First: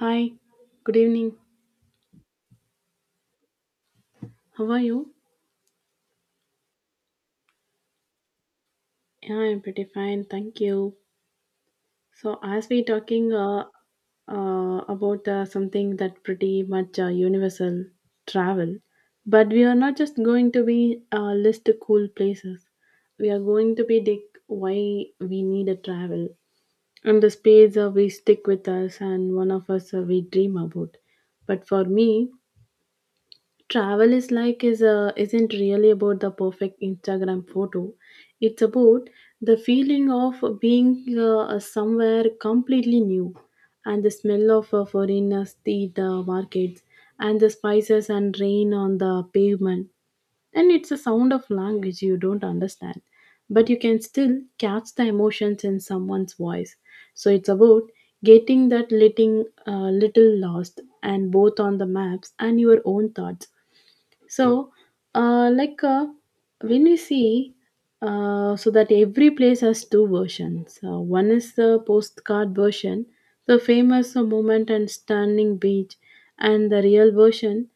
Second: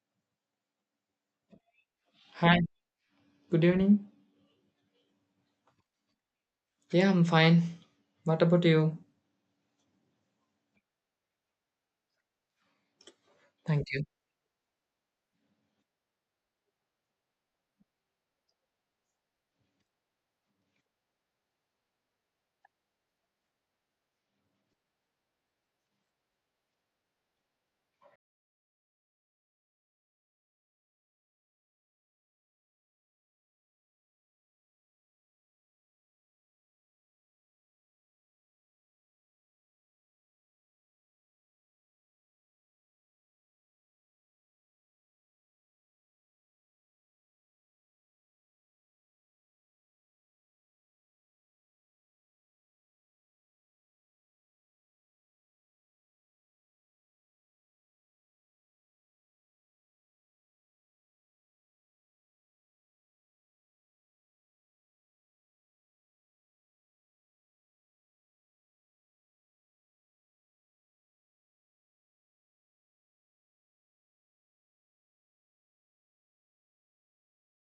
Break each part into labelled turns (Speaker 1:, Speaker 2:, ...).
Speaker 1: Hi, good evening.
Speaker 2: Hi, good evening.
Speaker 1: How are you?
Speaker 2: Yeah, I'm fine. What about you?
Speaker 1: Yeah, I'm pretty fine, thank you. So, as we talking
Speaker 2: Thank you.
Speaker 1: about something that pretty much universal travel, but we are not just going to be list the cool places. We are going to be dig why we need a travel and the space we stick with us and one of us we dream about. But for me, travel is like is isn't really about the perfect instagram photo, it's about the feeling of being somewhere completely new, and the smell of foreign street markets and the spices and rain on the pavement, and it's a sound of language you don't understand, but you can still catch the emotions in someone's voice. So it's about getting that little lost, and both on the maps and your own thoughts. So, uh, like uh, when we see, so that every place has two versions. One is the postcard version, the famous moment and stunning beach, and the real version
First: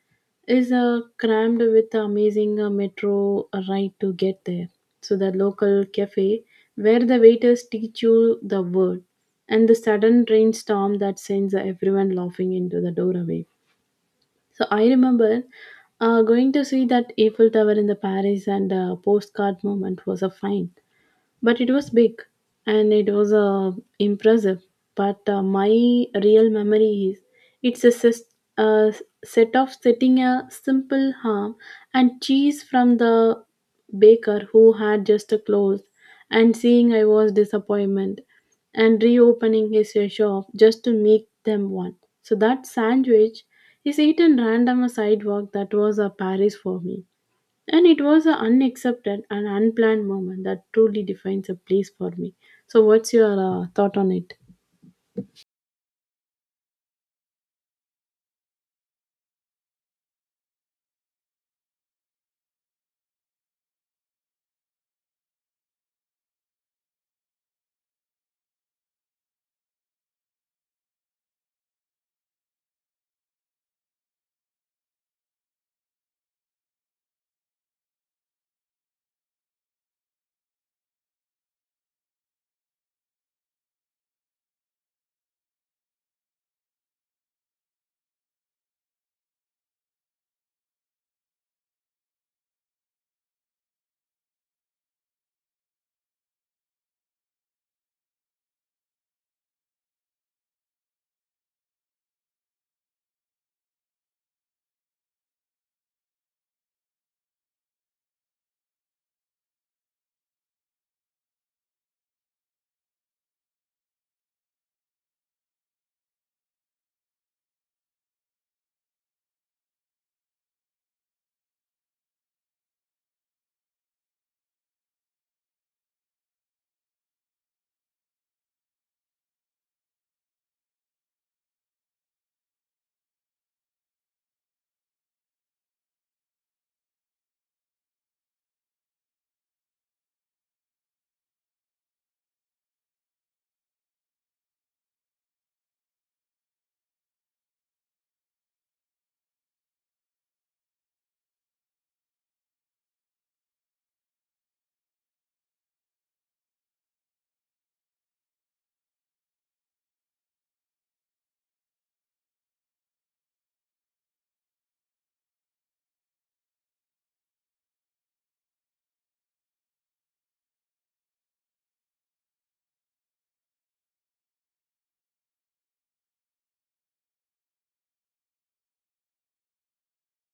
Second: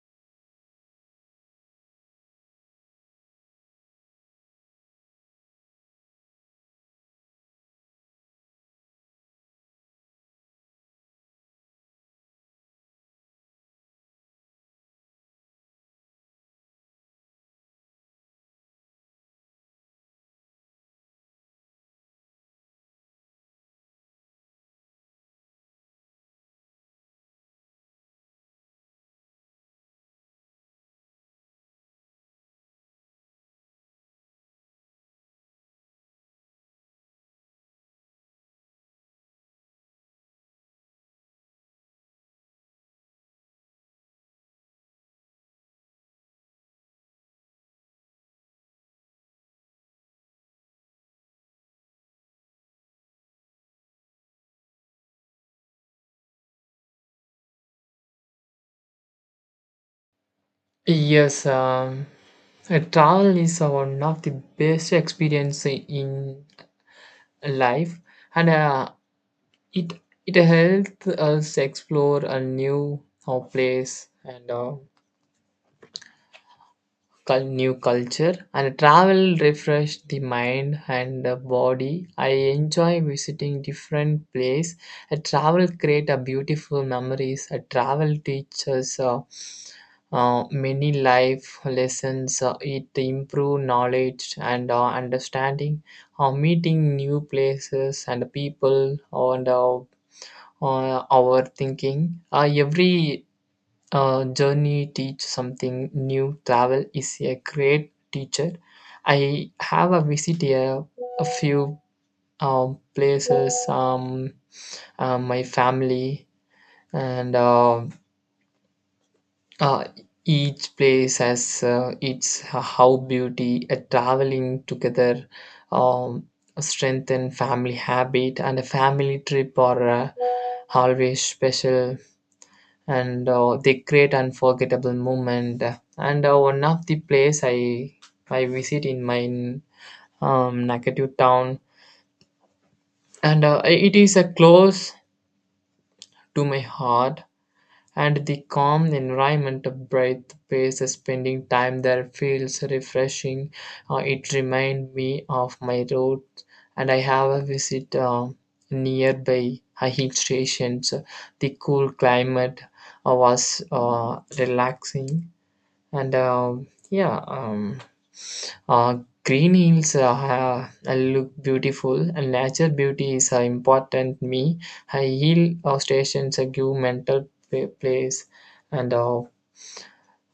Speaker 1: is crammed with amazing metro ride to get there. So the local cafe where the waiters teach you the word, and the sudden rainstorm that sends everyone laughing into the doorway. So I remember going to see that Eiffel Tower in the Paris, and postcard moment was a fine, but it was big and it was impressive, but my real memory is it's a set of setting a simple ham and cheese from the baker who had just closed, and seeing I was disappointment, and reopening his shop just to make them one. So that sandwich is eaten random a sidewalk, that was a paris for me, and it was an unaccepted and unplanned moment that truly defines a place for me. So, what's your thought on it?
Speaker 2: Yes, um, Travel is one of the best experience in life, and uh, it it helps us explore a new place and new culture, and travel refresh the mind and the body. I enjoy visiting different place. A travel create a beautiful memories. A travel teaches many life lessons. It improve knowledge and understanding, meeting new places and people, and our thinking. Every journey teach something new. Travel is a great teacher. I have a visit a few places, my family, and uh, each place has its how beauty. A traveling together um, strengthen family habit, and a family trip or always special, and they create unforgettable moment. And one of the place I visit in my native town, and it is a close to my heart. And the calm environment of bright space, spending time there feels refreshing. It reminds me of my road, and I have a visit nearby a hill stations. The cool climate was relaxing, and uh, green hills look beautiful, and nature beauty is important me. I hill stations give mental place, and uh,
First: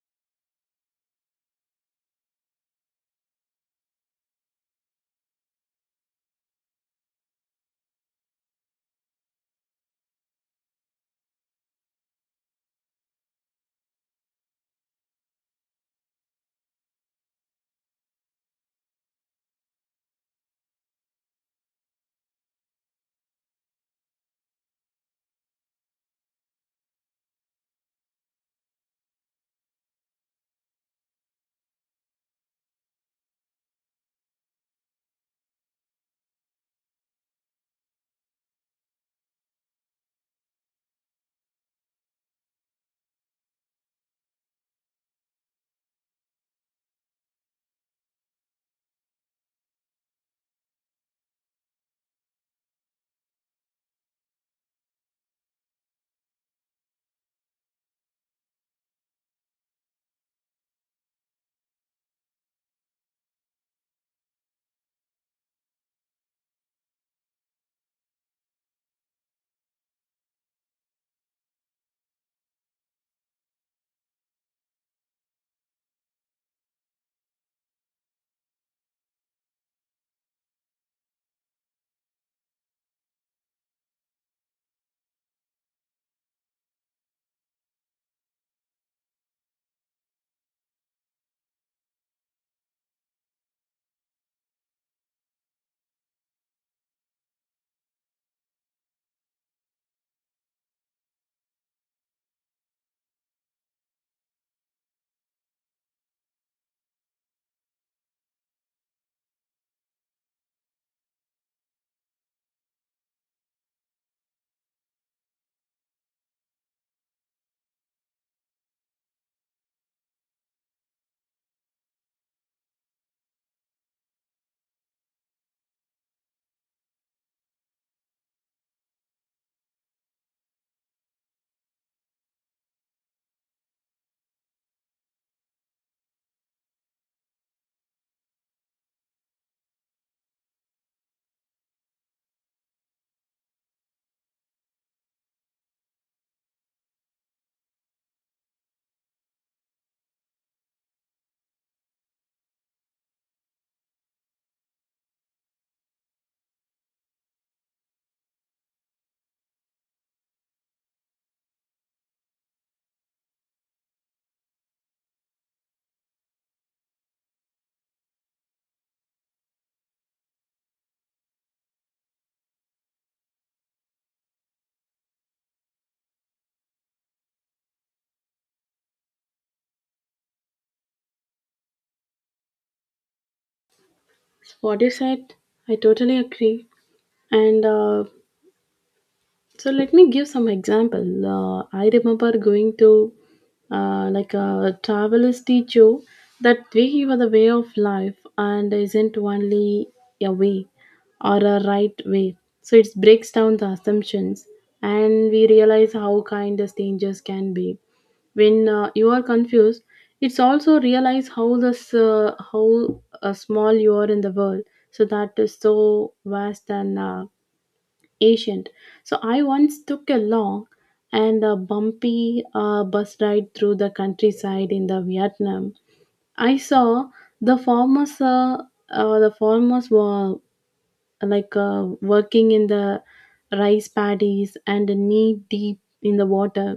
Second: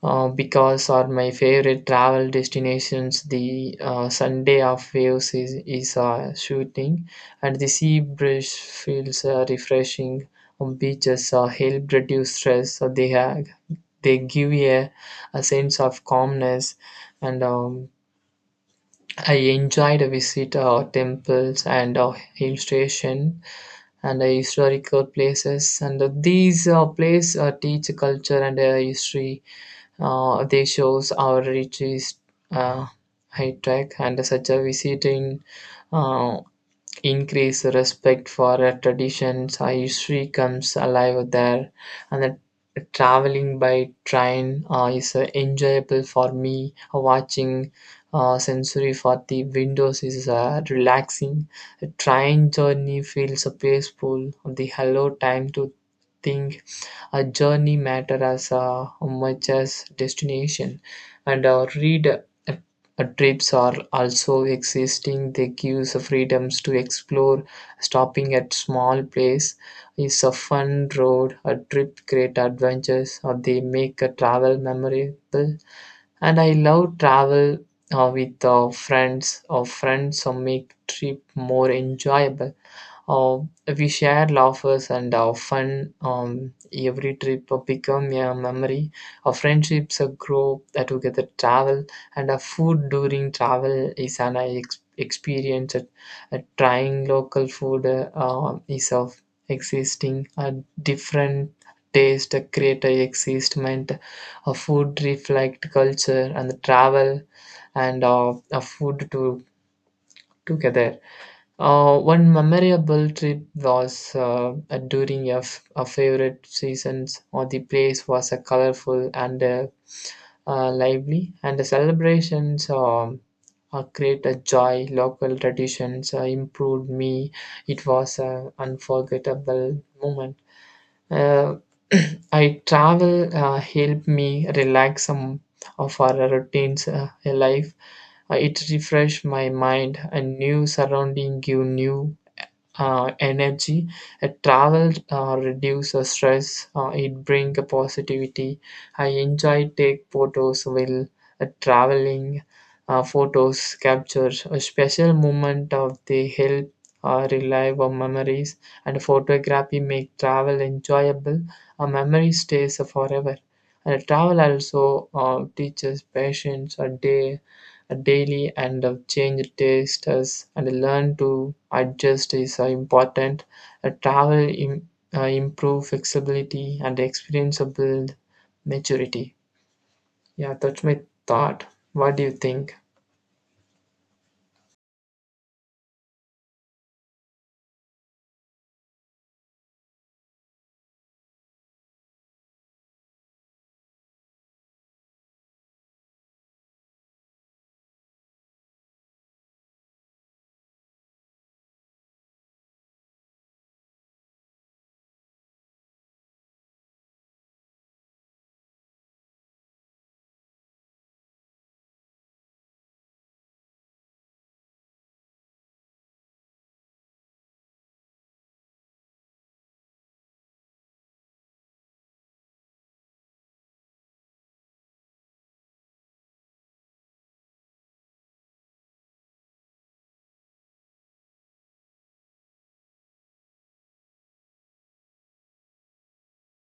Speaker 2: uh, because are my favorite travel destinations. The sunday of waves is shooting, and the sea breeze feels refreshing on beaches help reduce stress, so they give a sense of calmness, and I enjoyed a visit temples and hill station and historical places, and these places teach culture and history. They shows our rich is uh, high tech, and such a visiting uh, increased respect for traditions. Our history comes alive there, and the traveling by train is enjoyable for me. Watching sensory for the windows is relaxing. The train journey feels peaceful. The hello time to think. Our journey matter as much as destination, and our read trips are also existing. They give us freedoms to explore. Stopping at small place is a fun road. A trip great adventures, or they make a travel memorable. And I love travel with friends. Or friends, or make trip more enjoyable. Uh, we share laughs and fun. Every trip became a memory. Our friendships grow together, travel, and food during travel is an experience. Trying local food is of existing a different taste, create a existment. Food reflect culture and travel, and food to together. One memorable trip was during a, a favorite seasons, or the place was a colorful and lively, and the celebrations create a joy. Local traditions improved me. It was an unforgettable moment. Uh, I travel helped me relax some of our routines in life. It refreshed my mind, and new surrounding give new energy. Travel reduces stress. It brings positivity. I enjoy take photos while traveling. Photos capture a special moment of the help relive of memories, and photography make travel enjoyable. A memory stays forever. And travel also teaches patience a day daily, and change tastes and learn to adjust is important. Travel improve flexibility and experience of build maturity. Yeah, that's my thought. What do you think?
Speaker 1: What you said, I totally agree. And So let me give some example. I remember going to like a traveler's teacher, that way was a way of life and isn't only a way or a right way. So it breaks down the assumptions, and we realize how kind the strangers can be. When you are confused, it's also realize how this how small you are in the world. So that is so vast and ancient. So I once took a long and a bumpy bus ride through the countryside in the Vietnam. I saw the farmers, uh, the farmers were like working in the rice paddies and knee deep in the water,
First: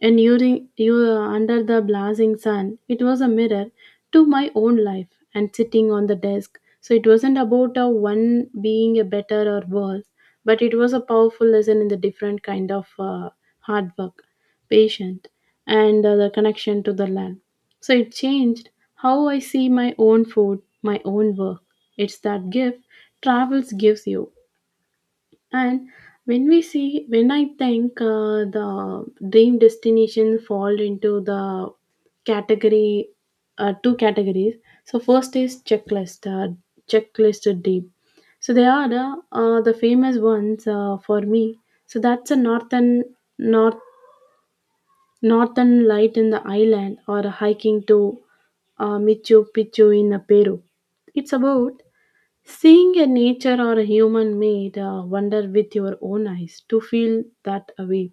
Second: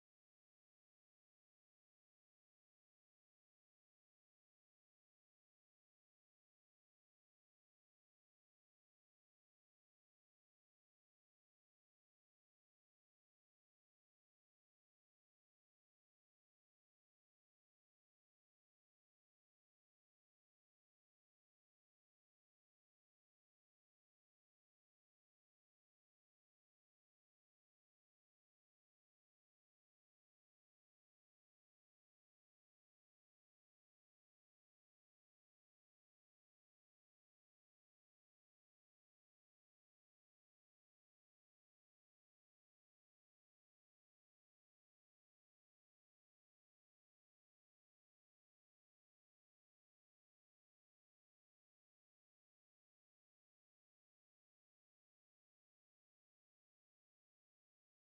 Speaker 1: and during you under the blazing sun, it was a mirror to my own life and sitting on the desk. So it wasn't about a one being a better or worse, but it was a powerful lesson in the different kind of hard work, patient, and the connection to the land. So it changed how I see my own food, my own work. It's that gift travels gives you. And when we see, when I think the dream destination fall into the category, two categories. So first is checklist, checklist deep. So they are the famous ones for me. So that's a north northern light in the island, or hiking to Machu Picchu in Peru. It's about seeing a nature or a human made wonder with your own eyes to feel that away.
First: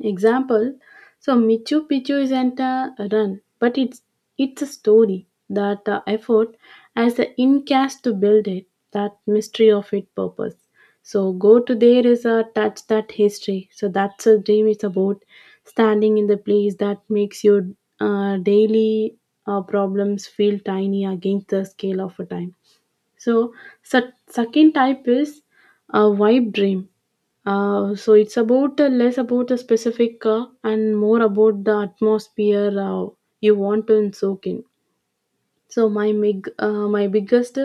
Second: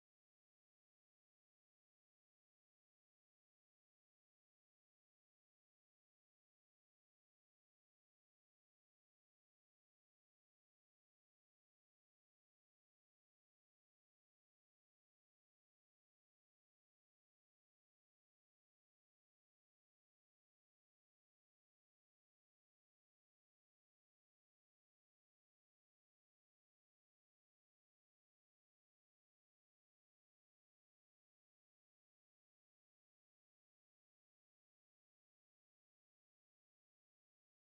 Speaker 1: Example, so Michu Picchu isn't a run, but it's a story that effort as the in cast to build it, that mystery of its purpose. So go to there is a touch that history. So that's a dream is about standing in the place that makes your daily problems feel tiny against the scale of a time. So, Second type is a vibe dream. So it's about less about the specific and more about the atmosphere you want to soak in. So my biggest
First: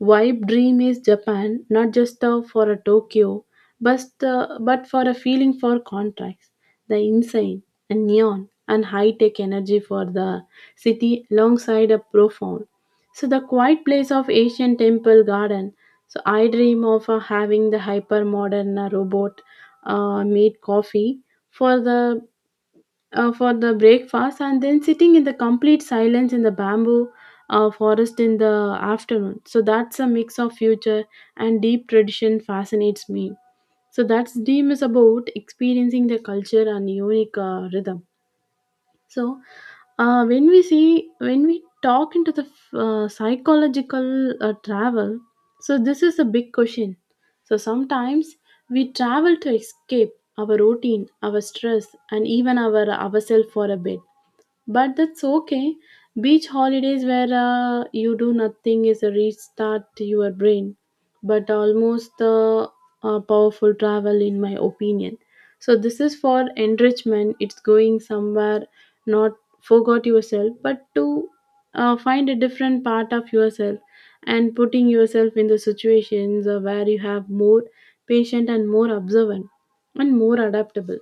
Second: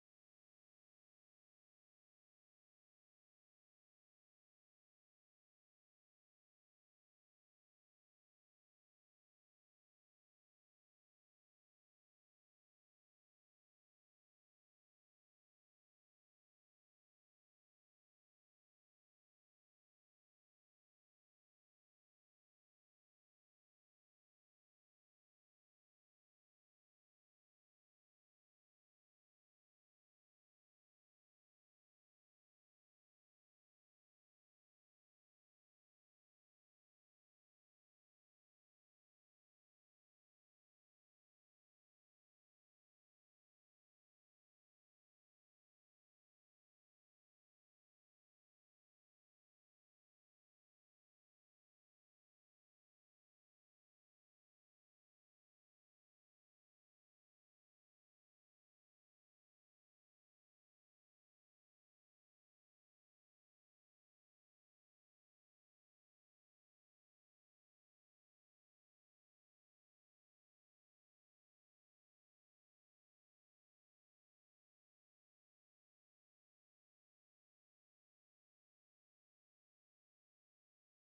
Speaker 1: vibe dream is Japan, not just for a Tokyo, but for a feeling for contracts, the insane and neon and high tech energy for the city, alongside a profound. So the quiet place of Asian temple garden. So I dream of having the hyper modern robot made coffee for the for the breakfast, and then sitting in the complete silence in the bamboo forest in the afternoon. So that's a mix of future and deep tradition fascinates me. So that's dream is about experiencing the culture and unique rhythm. So when we see, when we talk into the psychological travel, so this is a big question. So sometimes we travel to escape our routine, our stress, and even our ourselves for a bit, but that's okay. Beach holidays where you do nothing is a restart to your brain, but almost the powerful travel in my opinion. So this is for enrichment. It's going somewhere, not forgot yourself, but to find a different part of yourself, and putting yourself in the situations where you have more patient and more observant and more adaptable,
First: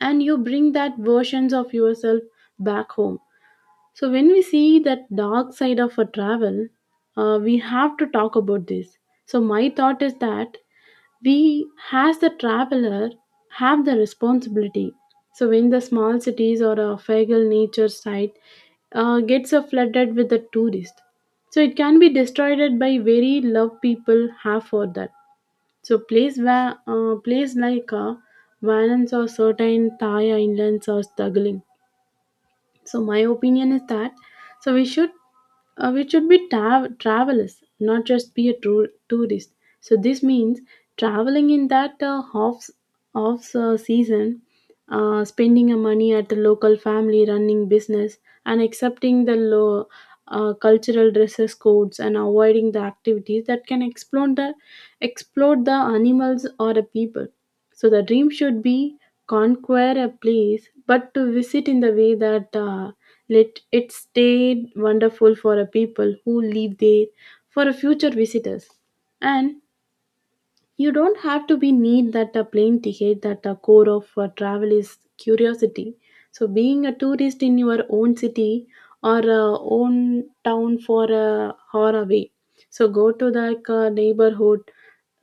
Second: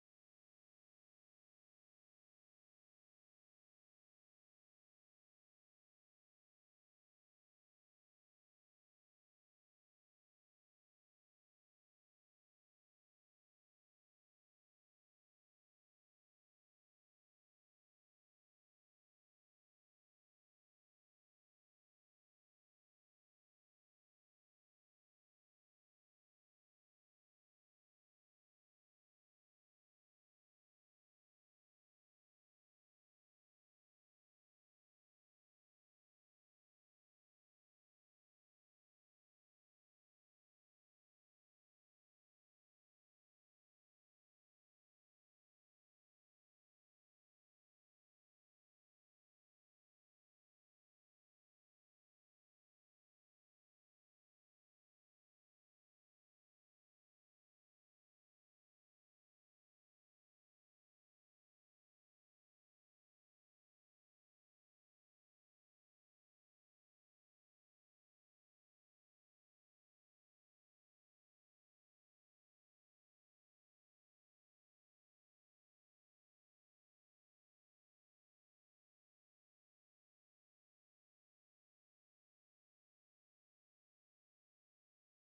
Speaker 1: and you bring that versions of yourself back home. So, when we see that dark side of a travel, we have to talk about this. So, my thought is that we, as the traveler, have the responsibility. So, when the small cities or a fegal nature site gets flooded with the tourist, so it can be destroyed by very love people have for that. So, place like Valence or certain Thai islands are struggling. So my opinion is that so we should be travelers, not just be a tourist. So this means traveling in that off off season, spending a money at the local family running business, and accepting the low cultural dresses codes, and avoiding the activities that can explore the animals or the people. So the dream should be conquer a place, but to visit in the way that let it stay wonderful for a people who live there, for a future visitors, and you don't have to be need that a plane ticket, that the core of travel is curiosity. So being a tourist in your own city or own town for a hour away. So go to the neighborhood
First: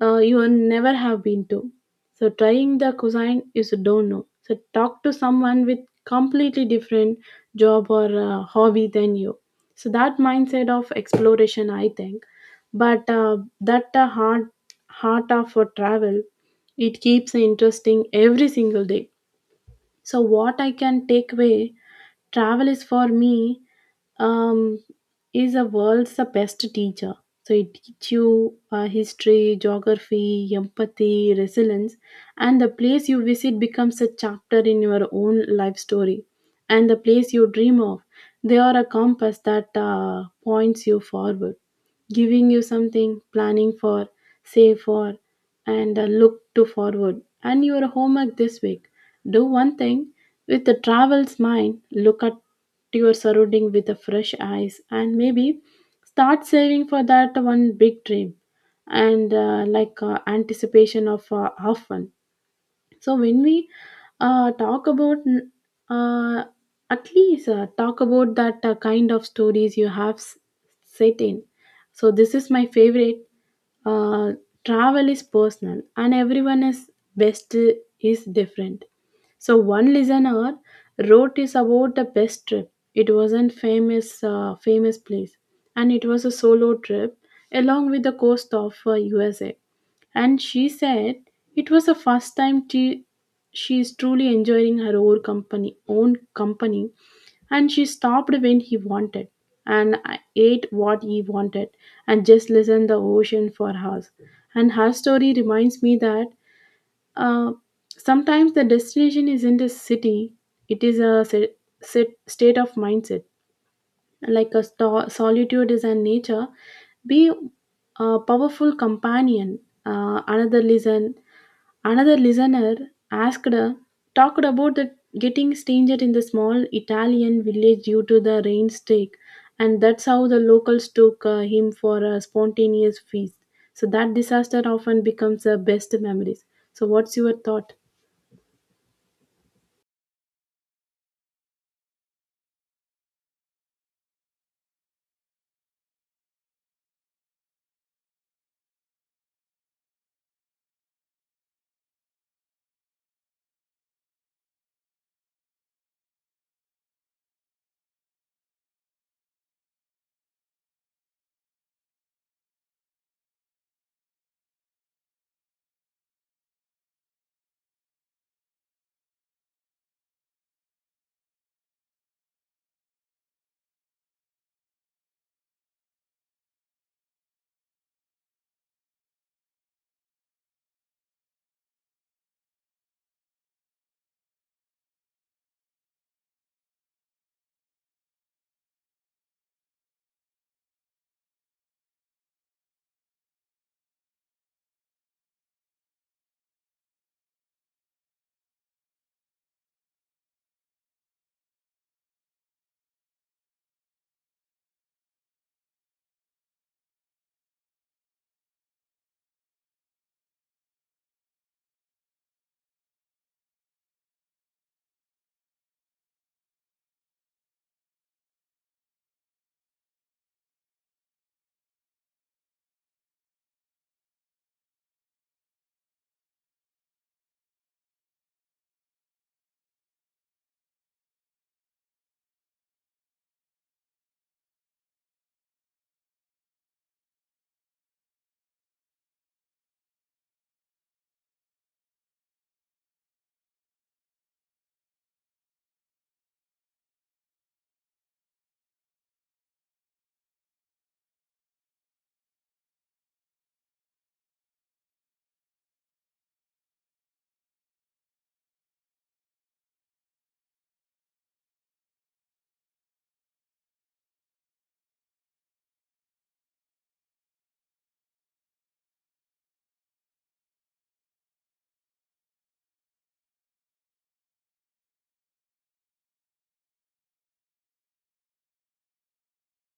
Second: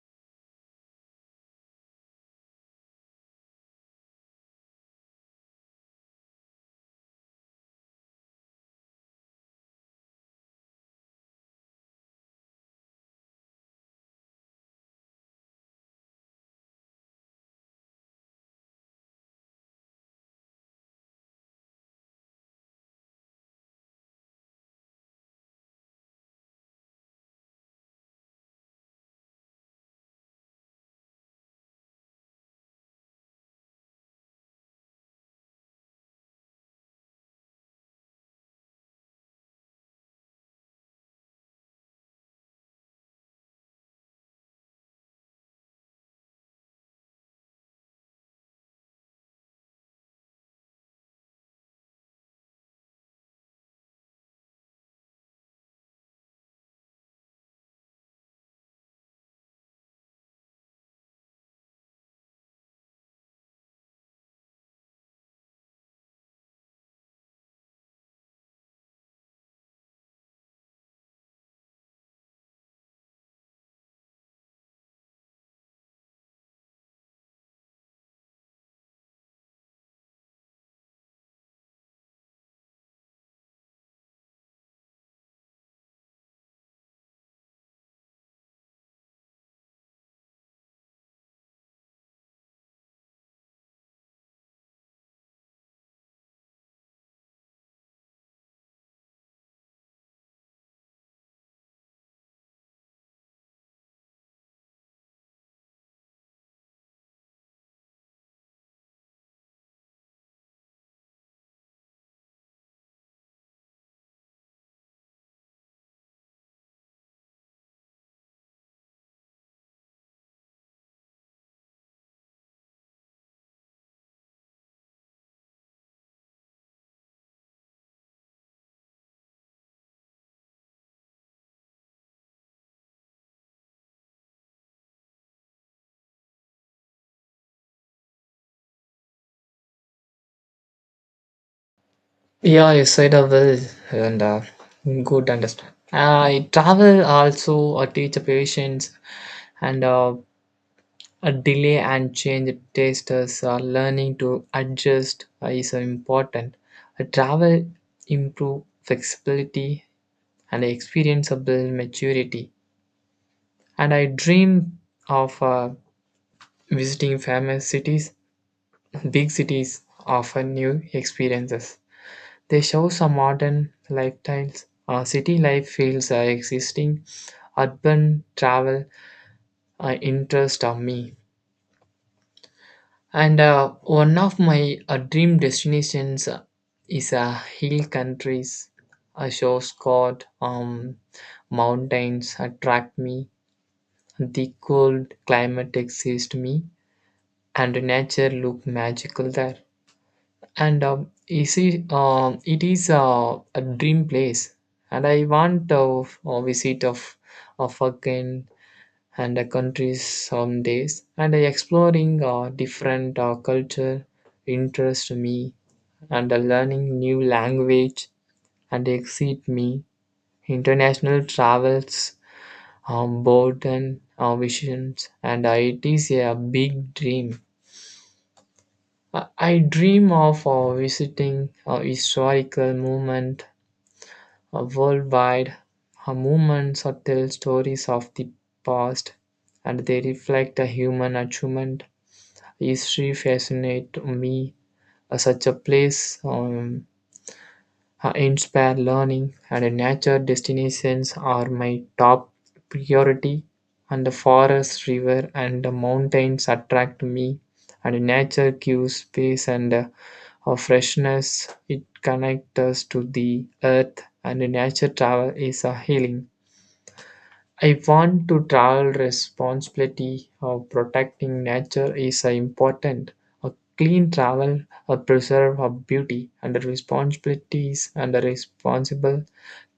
Speaker 1: you will never have been to. So trying the cuisine is don't know. So talk to someone with completely different job or hobby than you. So that mindset of exploration, I think. But that hard heart of for travel, it keeps interesting every single day. So what I can take away, travel is for me, um, is a world's the best teacher. So it teaches you history, geography, empathy, resilience, and the place you visit becomes a chapter in your own life story, and the place you dream of, they are a compass that points you forward, giving you something planning for, save for, and look to forward. And your homework this week, do one thing with the travel's mind, look at your surrounding with a fresh eyes, and maybe start saving for that one big dream. And anticipation of half one. So when we talk about uh, at least talk about that kind of stories you have set in. So this is my favorite. Uh, travel is personal, and everyone is best is different. So one listener wrote is about the best trip. It wasn't famous place, and it was a solo trip along with the coast of USA. And she said it was the first time she is truly enjoying own company, and she stopped when he wanted and ate what he wanted and just listened the ocean for hours. And her story reminds me that uh, sometimes the destination isn't a city; it is a state of mindset. Like a solitude is a nature, be a powerful companion. Uh, another listen Another listener asked, talked about the getting stranded in the small Italian village due to the rain streak, and that's how the locals took him for a spontaneous feast. So that disaster often becomes the best memories. So what's your thought?
Speaker 2: Yeah, you said I will, and good understand. I travel also teach patience and a delay, and change tasters are learning to adjust is important. A travel improve flexibility and experienceable maturity. And I dream of visiting famous cities, big cities offer new experiences. They show some modern lifestyles. City life feels existing. Urban travel interest of me. And one of my dream destinations is hill countries. A shores called mountains attract me. The cold climate exists me, and the nature look magical there. And it is a dream place, and I want to visit of again, and countries some days, and exploring different culture interest me, and learning new language and excite me. International travels board and visions, and it is a big dream. I dream of visiting a historical movement worldwide. Her movements tell stories of the past, and they reflect a human achievement. History fascinates me. Such a place, inspire learning, and nature destinations are my top priority. And the forest, river, and the mountains attract me. And nature gives peace and a freshness. It connects us to the earth, and nature travel is a healing. I want to travel responsibility of protecting nature is important. A clean travel, a preserve of beauty, and the responsibilities and the responsible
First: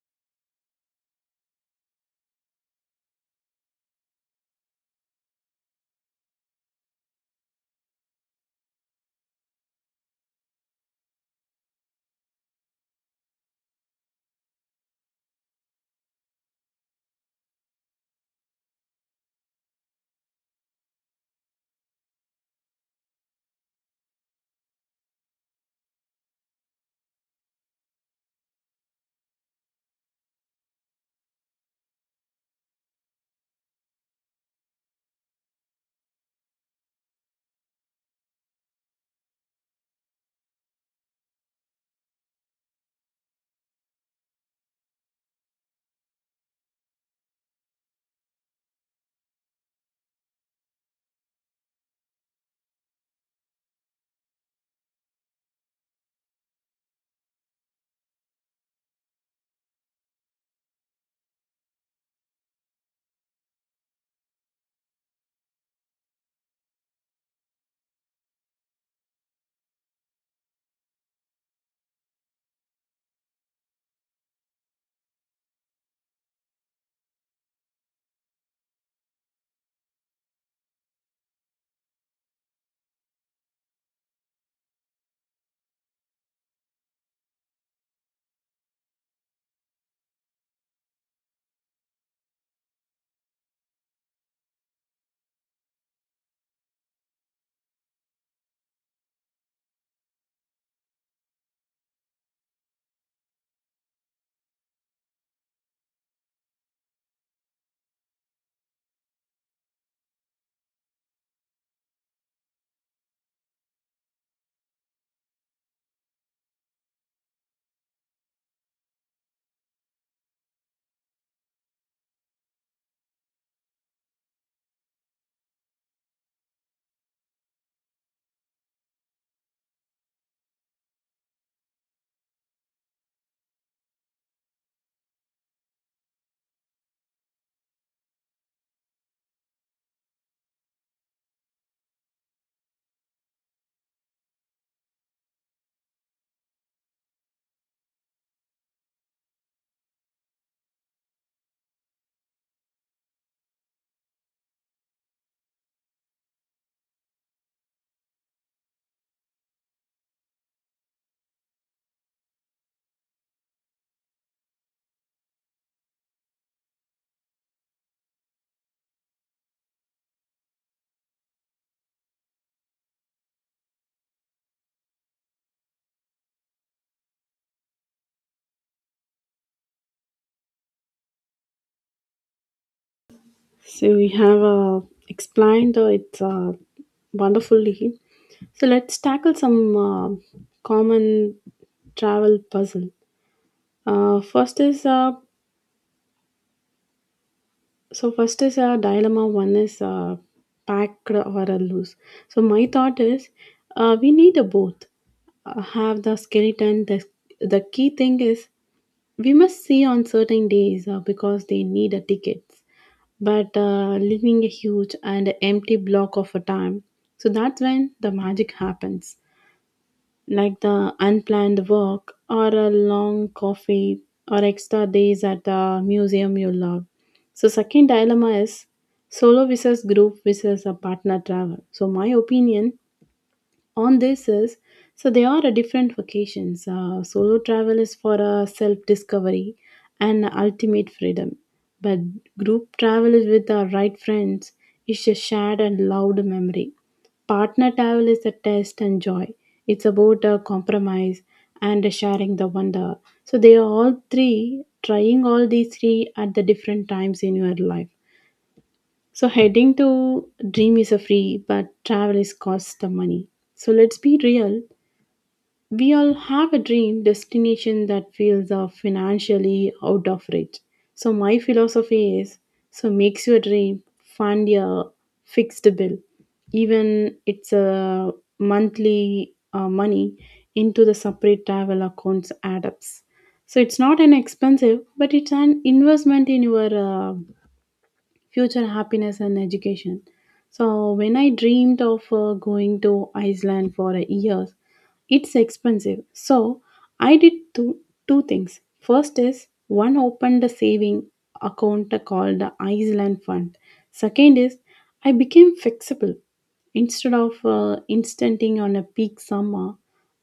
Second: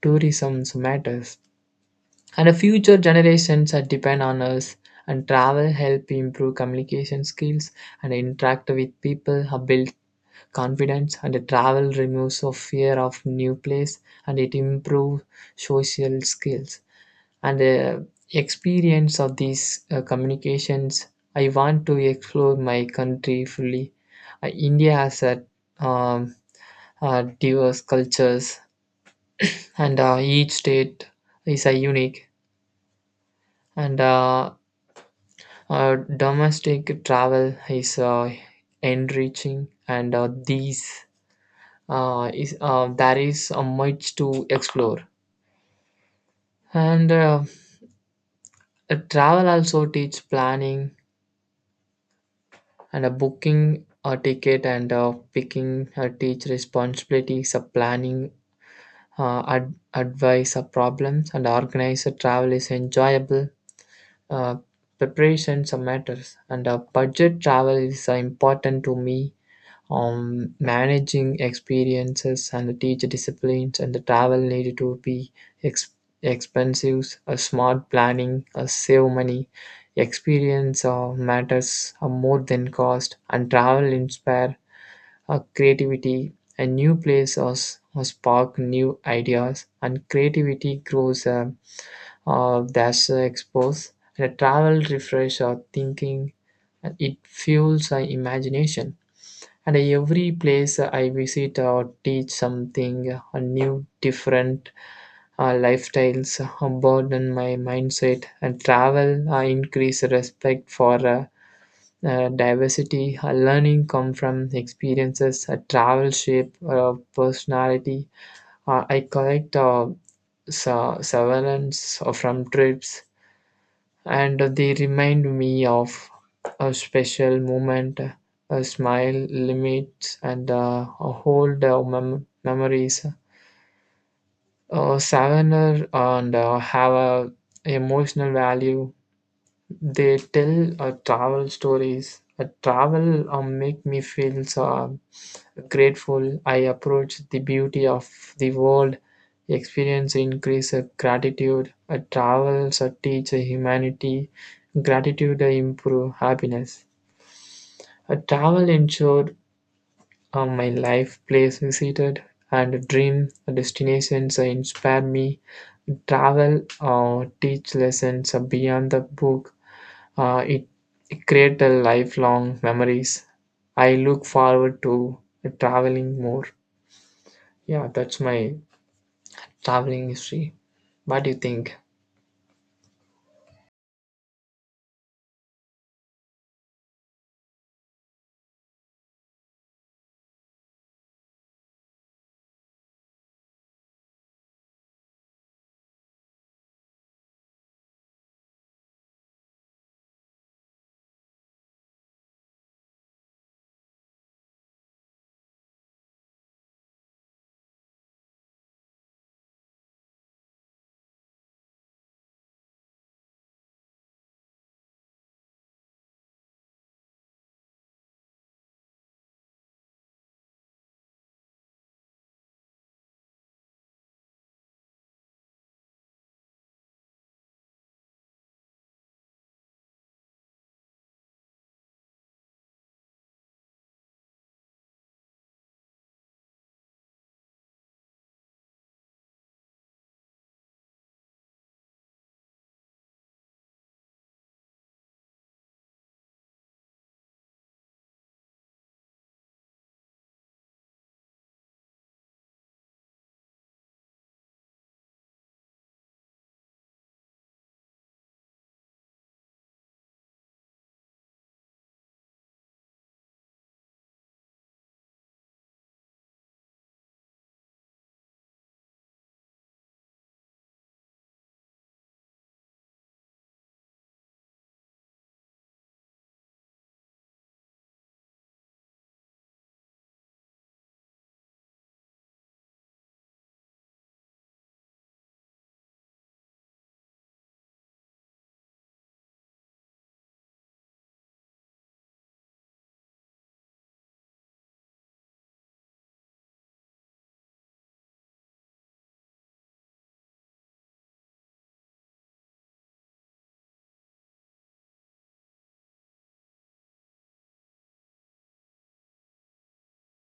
Speaker 2: tourism matters. And the future generations that depend on us. And travel help improve communication skills and interact with people, build confidence. And the travel removes of fear of new place, and it improves social skills and experience of these communications. I want to explore my country fully. India has a um, diverse cultures, and each state is a unique, and uh, domestic travel is enriching, and these is there is much to explore, and travel also teach planning, and a booking a ticket and a picking a teach responsibilities a planning. Advice a problems, and organize a travel is enjoyable. uh, Preparations are matters, and a budget travel is important to me. Managing experiences and the teacher disciplines and the travel needed to be ex- expensive. A smart planning a save money. Experience matters more than cost, and travel inspire creativity. A new place or spark new ideas, and creativity grows that's exposed, and a travel refresh our thinking, and it fuels our imagination. And every place I visit or teach something new. Different lifestyles broaden my mindset, and travel increase respect for diversity. Learning come from experiences. Travel shape personality. I collect surveillance from trips, and they remind me of a special moment, a smile, limits, and a whole memories. A souvenir and have a emotional value. They tell travel stories. A travel make me feel so grateful. I approach the beauty of the world. Experience increase gratitude. Travels teach humanity. Gratitude improve happiness. A travel ensured my life place visited, and dream destinations inspire me. Travel teach lessons beyond the book. It it create a lifelong memories. I look forward to traveling more. Yeah, that's my traveling history. What do you think?
Speaker 1: So we have explained it wonderfully. So let's tackle some common travel puzzle. First is So first is a dilemma. One is packed or a loose. So my thought is, we need a both. Have the skeleton. The key thing is we must see on certain days because they need a tickets. But leaving a huge and empty block of a time. So that's when the magic happens, like the unplanned work or a long coffee or extra days at the museum you love. So second dilemma is solo versus group versus a partner travel. So my opinion on this is, so there are a different vacations. Solo travel is for a self discovery and ultimate freedom, but group travel is with our right friends, is a shared and loud memory. Partner travel is a test and joy, it's about a compromise and a sharing the wonder. So they are all three, trying all these three at the different times in your life. So heading to dream is a free, but travel is cost the money. So let's be real. We all have a dream destination that feels financially out of reach. So my philosophy is, so makes your dream fund your fixed bill, even it's a monthly money into the separate travel accounts add ups. So it's not an expensive, but it's an investment in your future happiness and education. So when I dreamed of going to Iceland for a year, it's expensive. So I did two things. First is, one, opened a saving account called the Iceland Fund. Second is, I became flexible. Instead of instanting on a peak summer,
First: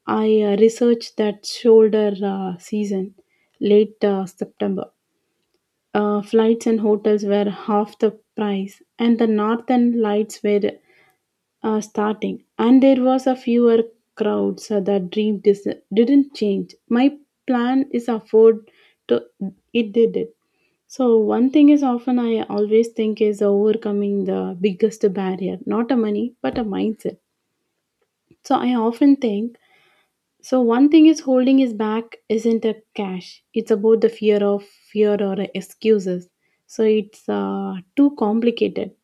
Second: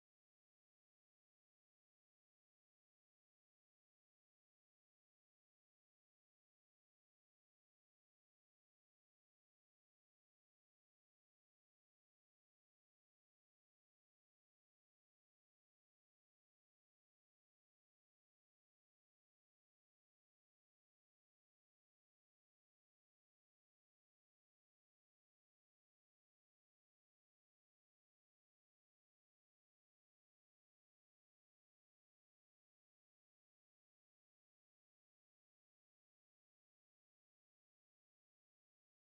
Speaker 1: I researched that shoulder season, late September. Flights and hotels were half the price, and the northern lights were starting, and there was a fewer crowds. So the didn't change. My plan is afford to, it did it. So one thing is, often I always think is overcoming the biggest barrier, not a money but a mindset. So I often think, so one thing is holding his back isn't a cash. It's about the fear of fear or excuses. So it's too complicated.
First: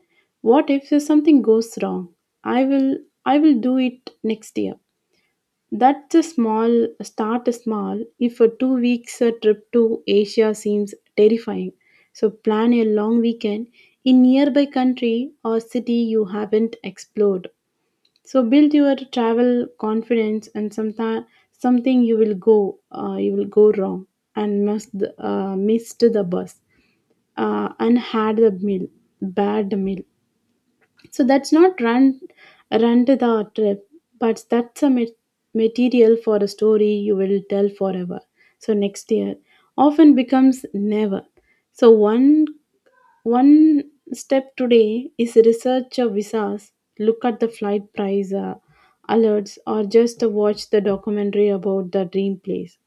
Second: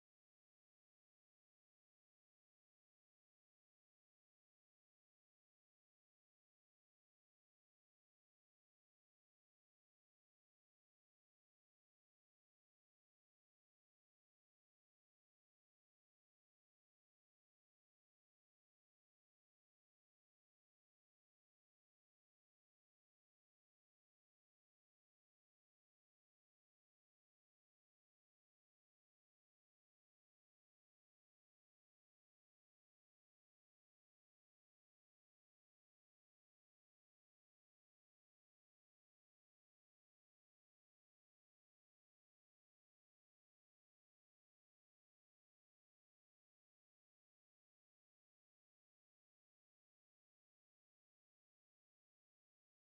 Speaker 1: What if something goes wrong? I will I will do it next year. That's a small, start small. If a 2 weeks trip to Asia seems terrifying, so plan a long weekend in nearby country or city you haven't explored, so build your travel confidence. And sometime something you will go wrong and must missed the bus and had the meal, bad meal. So that's not run to the trip, but that's a material for a story you will tell forever. So next year often becomes never. So one step today is research your visas, look at the flight price alerts, or just watch the documentary about the dream place.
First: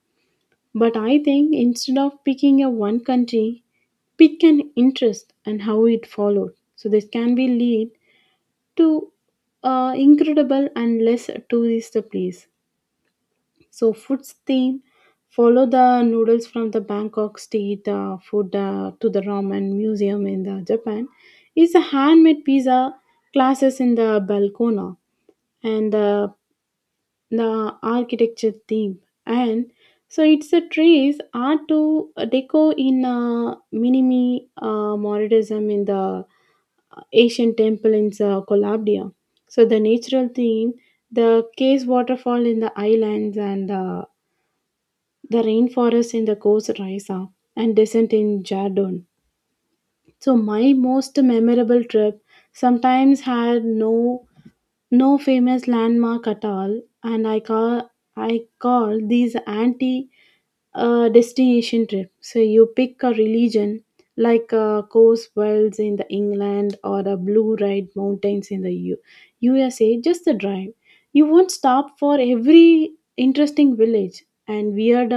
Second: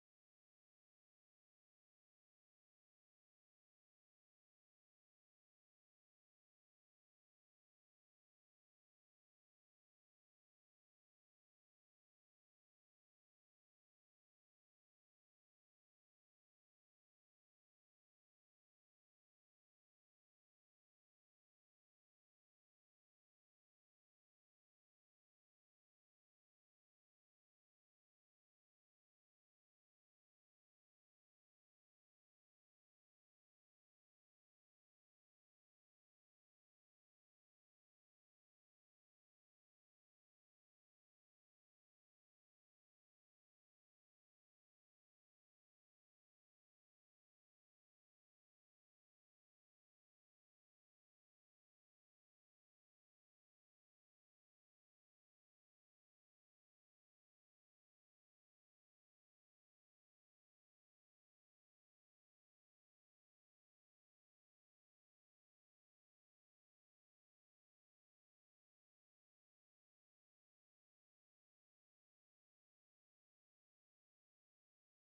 Speaker 1: But I think, instead of picking a one country, pick an interest and how it followed. So this can be lead to incredible and less tourist place. So food's theme, follow the noodles from the Bangkok street food to the ramen museum in the Japan, is a handmade pizza classes in the balcona, and the architecture theme, and so it's a trees art to deco in minimi modernism in the Asian temple in Collabria. So the natural theme, the case waterfall in the islands and the rainforest in the coast Raisa and descent in Jardon. So my most memorable trip sometimes had no famous landmark at all, and I call these anti destination trip. So you pick a religion, like Coast Wells in the England or the Blue Ride Mountains in the USA. Just the drive. You won't stop for every interesting village and weird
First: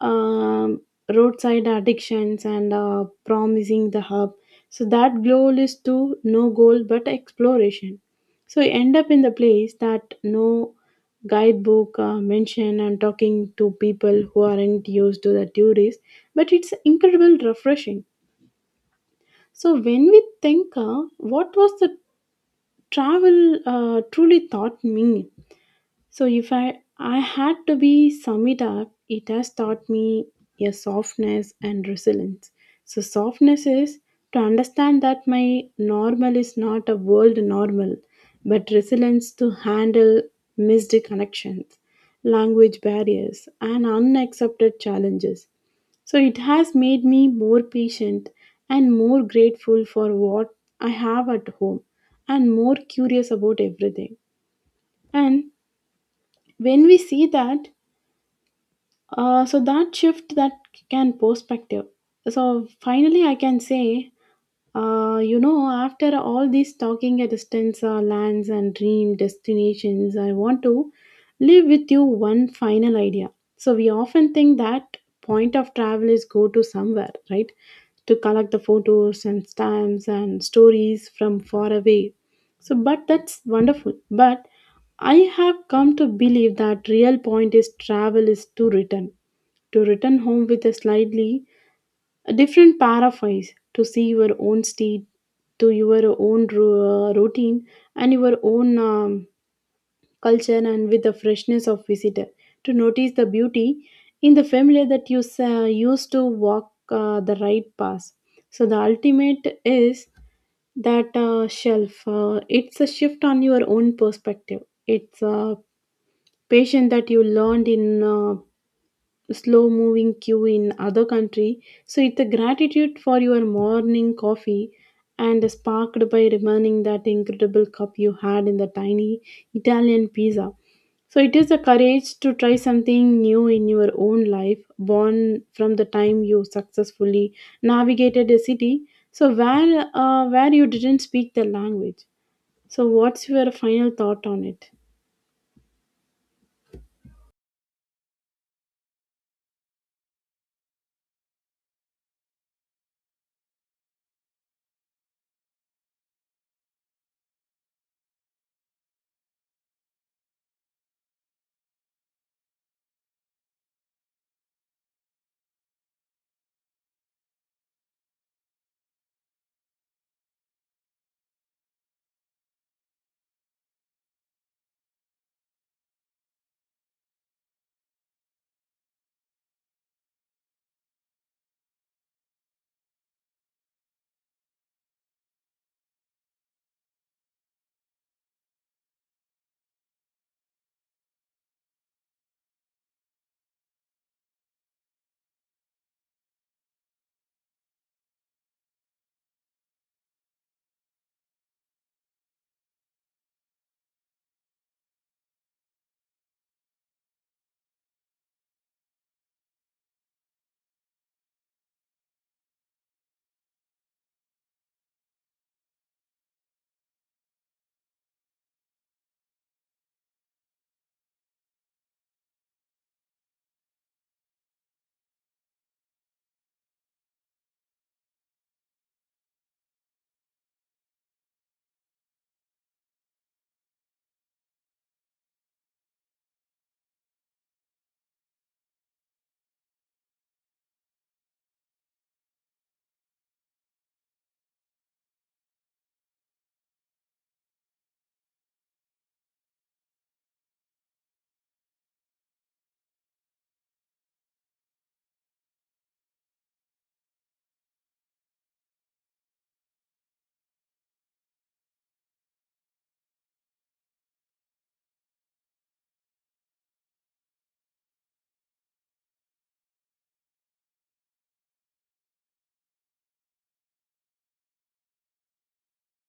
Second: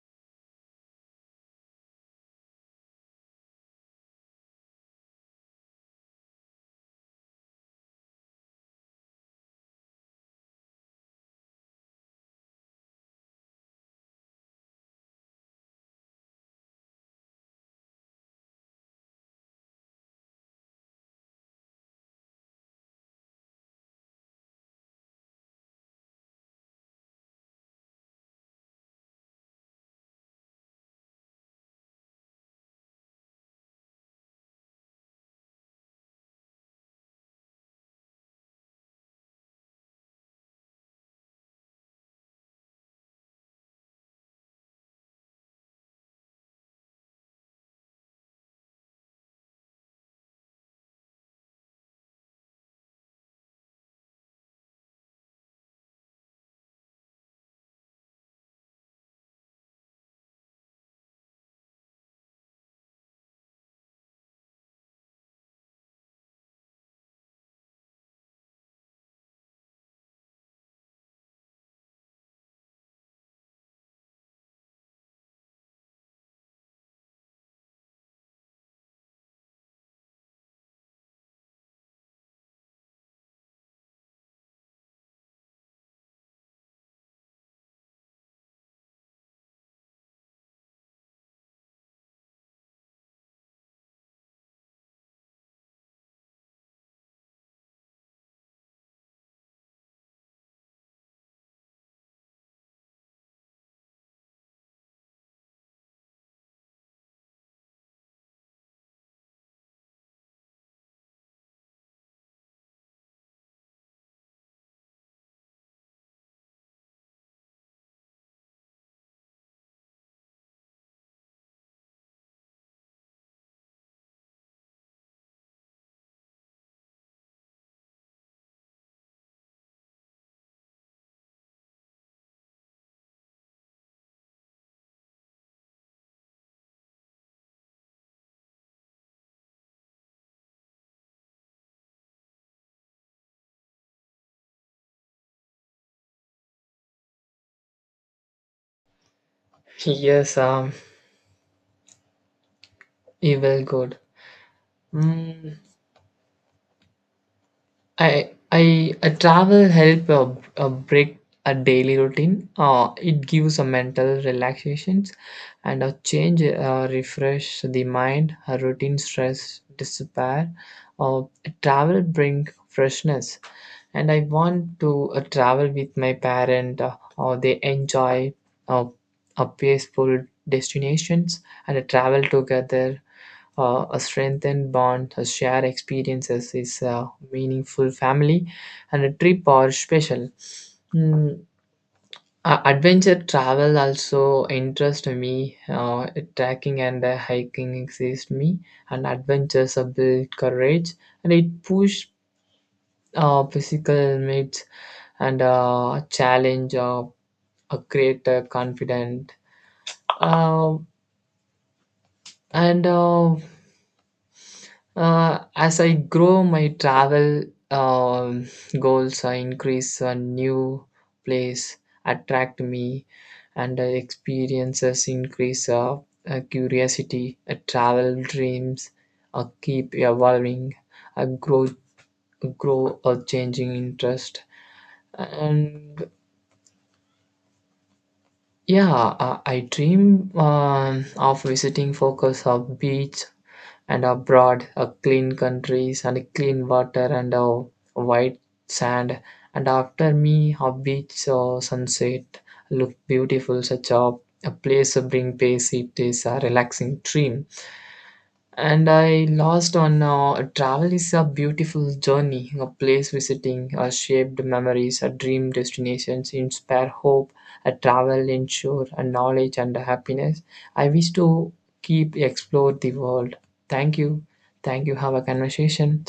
Speaker 1: um, roadside addictions and promising the hub. So that goal is to no goal but exploration. So you end up in the place that no guidebook mention, and talking to people who aren't used to the tourists, but it's incredible refreshing. So when we think, what was the travel truly taught me. So if I had to be sum it up, it has taught me a softness and resilience. So softness is to understand that my normal is not a world normal, but resilience to handle missed connections, language barriers, and unaccepted challenges. So it has made me more patient and more grateful for what I have at home and more curious about everything. And when we see that, so that shift that can perspective. So finally, I can say, you know, after all this talking at distance, lands and dream destinations, I want to leave with you one final idea. So we often think that point of travel is go to somewhere, right? To collect the photos and stamps and stories from far away. So, but that's wonderful. But I have come to believe that real point is travel is to return, to return home with a slightly a different paraphrase, to see your own state, to your own routine, and your own culture, and with the freshness of visitor, to notice the beauty in the familiar that you used to walk the right path. So the ultimate is that shelf it's a shift on your own perspective. It's a patient that you learned in slow moving queue in other country. So it's a gratitude for your morning coffee and sparked by remembering that incredible cup you had in the tiny italian pizza. So it is a courage to try something new in your own life, born from the time you successfully navigated a city, so where you didn't speak the language. So what's your final thought on it?
Speaker 2: Yes, um, Evil good. Mm, I a travel help a break a daily routine. It gives a mental relaxations and a change, refresh the mind, a routine stress disappear. Uh, travel bring freshness, and I want to travel with my parent, or they enjoy uh, a peaceful destinations, and travel together. A strengthened bond a share experiences is a meaningful family, and a trip or special. Mm, adventure travel also interest me. Trekking and hiking exist me, and adventures build courage, and it push physical limits, and challenge a great confident. Um, and As I grow my travel um, goals I increase a new place attract me, and experiences increase curiosity. Travel dreams keep evolving. I grow or changing interest, and yeah, I dream of visiting focus of beach and abroad, a clean countries and clean water and a white sand. And after me, a beach or sunset look beautiful. Such a place to bring peace. It is a relaxing dream, and I lost on travel is a beautiful journey, a place visiting, shaped memories, a dream destinations, inspire hope, a travel ensure a knowledge and a happiness. I wish to keep explore the world. Thank you, thank you. Have a conversation.